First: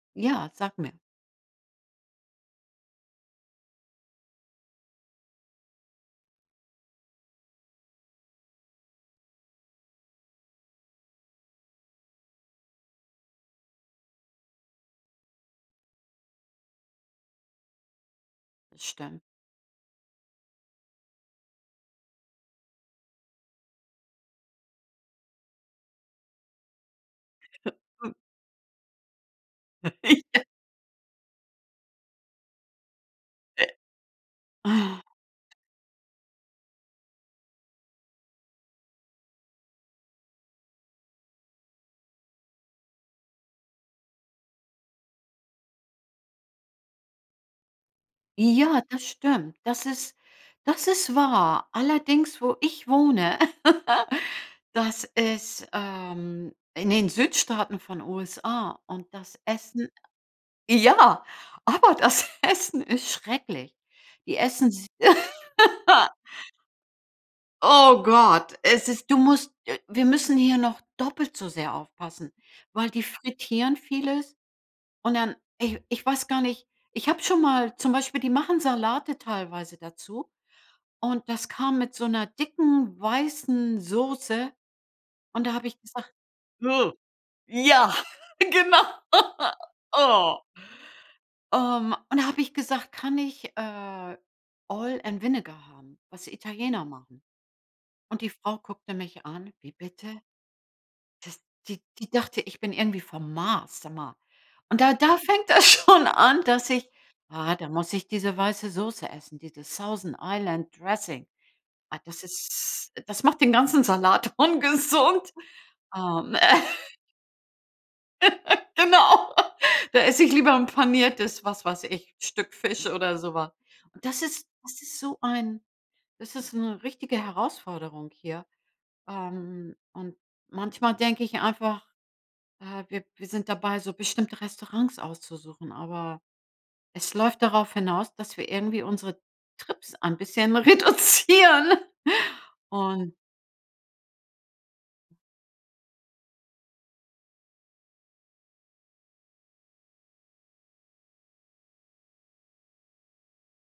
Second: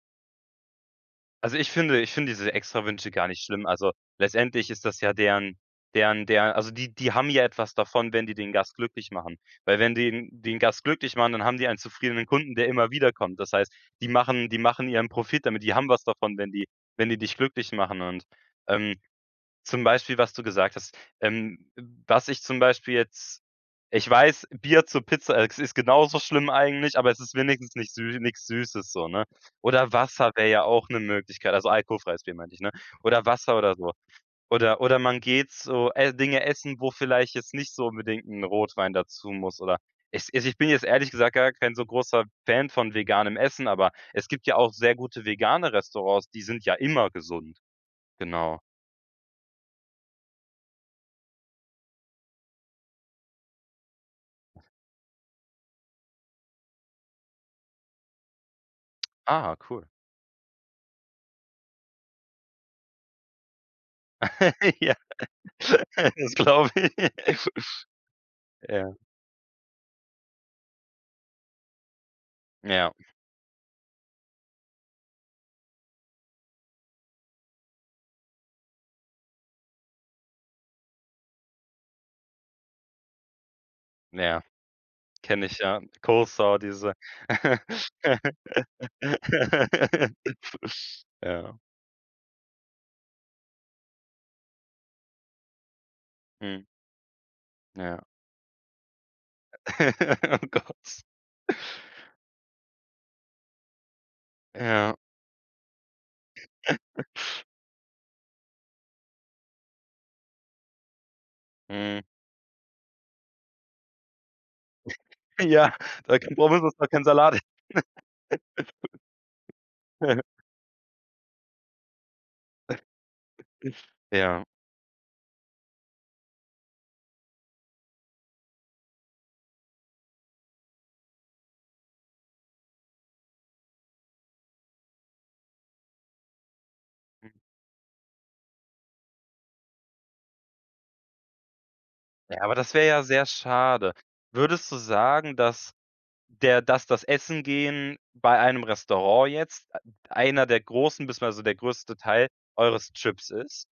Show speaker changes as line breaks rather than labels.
Ja, sag mir.
Also, ich finde ich finde diese Extrawünsche gar nicht schlimm. Also, letztendlich ist das ja deren deren der also, die die haben ja etwas davon, wenn die den Gast glücklich machen, weil wenn die den Gast glücklich machen, dann haben die einen zufriedenen Kunden, der immer wiederkommt. Das heißt, die machen die machen ihren Profit damit. Die haben was davon, wenn die wenn die dich glücklich machen und, ähm,
Stimmt.
zum Beispiel, was du gesagt hast ähm, w was ich zum Beispiel jetzt ich weiß, Bier zur Pizza, äh, ist genauso schlimm eigentlich, aber es ist wenigstens nichts sü nix Süßes so, ne? Oder Wasser
Ja.
wäre ja auch 'ne Möglichkeit, also, alkoholfreies Bier, meinte ich, ne? Oder Wasser
Äh,
oder so. Oder oder
ah.
man geht so, äh, Dinge essen, wo vielleicht jetzt nicht so unbedingt 'n Rotwein dazu muss oder es also, ich bin jetzt ehrlich gesagt gar kein so großer Fan von veganem Essen, aber es gibt ja auch sehr gute vegane Restaurants, die sind ja immer gesund. Genau.
Ja, das stimmt. Das ist das ist wahr. Allerdings, wo ich wohne, das ist, ähm, in den Südstaaten von USA, und das
Ah, cool.
Essen ja, aber das Essen ist schrecklich. Die essen s
Ja, das glaube ich.
Oh Gott, es
Ja.
ist du musst äh, wir müssen hier noch doppelt so sehr aufpassen, weil
Ja.
die frittieren vieles und dann ich ich weiß gar nicht ich habe schon mal zum Beispiel, die machen Salate teilweise dazu. Und das kam mit so 'ner dicken weißen
Ja,
Soße. Und
kenne
da
ich
habe ich
ja,
gesagt:„“
Coleslaw, diese
[unintelligible] Ja, genau. Oh.
Ja.
Ähm, und da habe ich gesagt: „Kann ich, äh, Oil and Vinegar haben, was
Mhm.
Italiener machen?“
Ja.
Und die Frau guckte mich an: „Wie bitte?“
Oh, Gott.
Das die die dachte, ich bin irgendwie vom Mars. Sag mal. Und da
Ja.
da fängt das schon an, dass ich Ah, da muss ich diese weiße Soße essen, dieses Thousand Island Dressing. Ah,
Mhm.
das ist das macht den ganzen Salat ungesund.
Ja, da kr
Ähm.
brauch man auf jeden Fall keinen Salat.
Genau. Da esse ich lieber ’n Paniertes, was weiß ich, Stück Fisch oder so was. Und das
Ja.
ist das ist so ein das ist 'ne richtige Herausforderung hier. Ähm, und manchmal denke ich einfach, äh, wir wir sind dabei, so bestimmte Restaurants auszusuchen. Aber es läuft darauf hinaus, dass wir irgendwie unsere Trips ein bisschen reduzieren.
Ja, aber das wäre ja
Und
sehr schade. Würdest du sagen, dass der dass das Essen gehen bei einem Restaurant jetzt, äh, einer der großen beziehungsweise der größte Teil, eures Trips ist?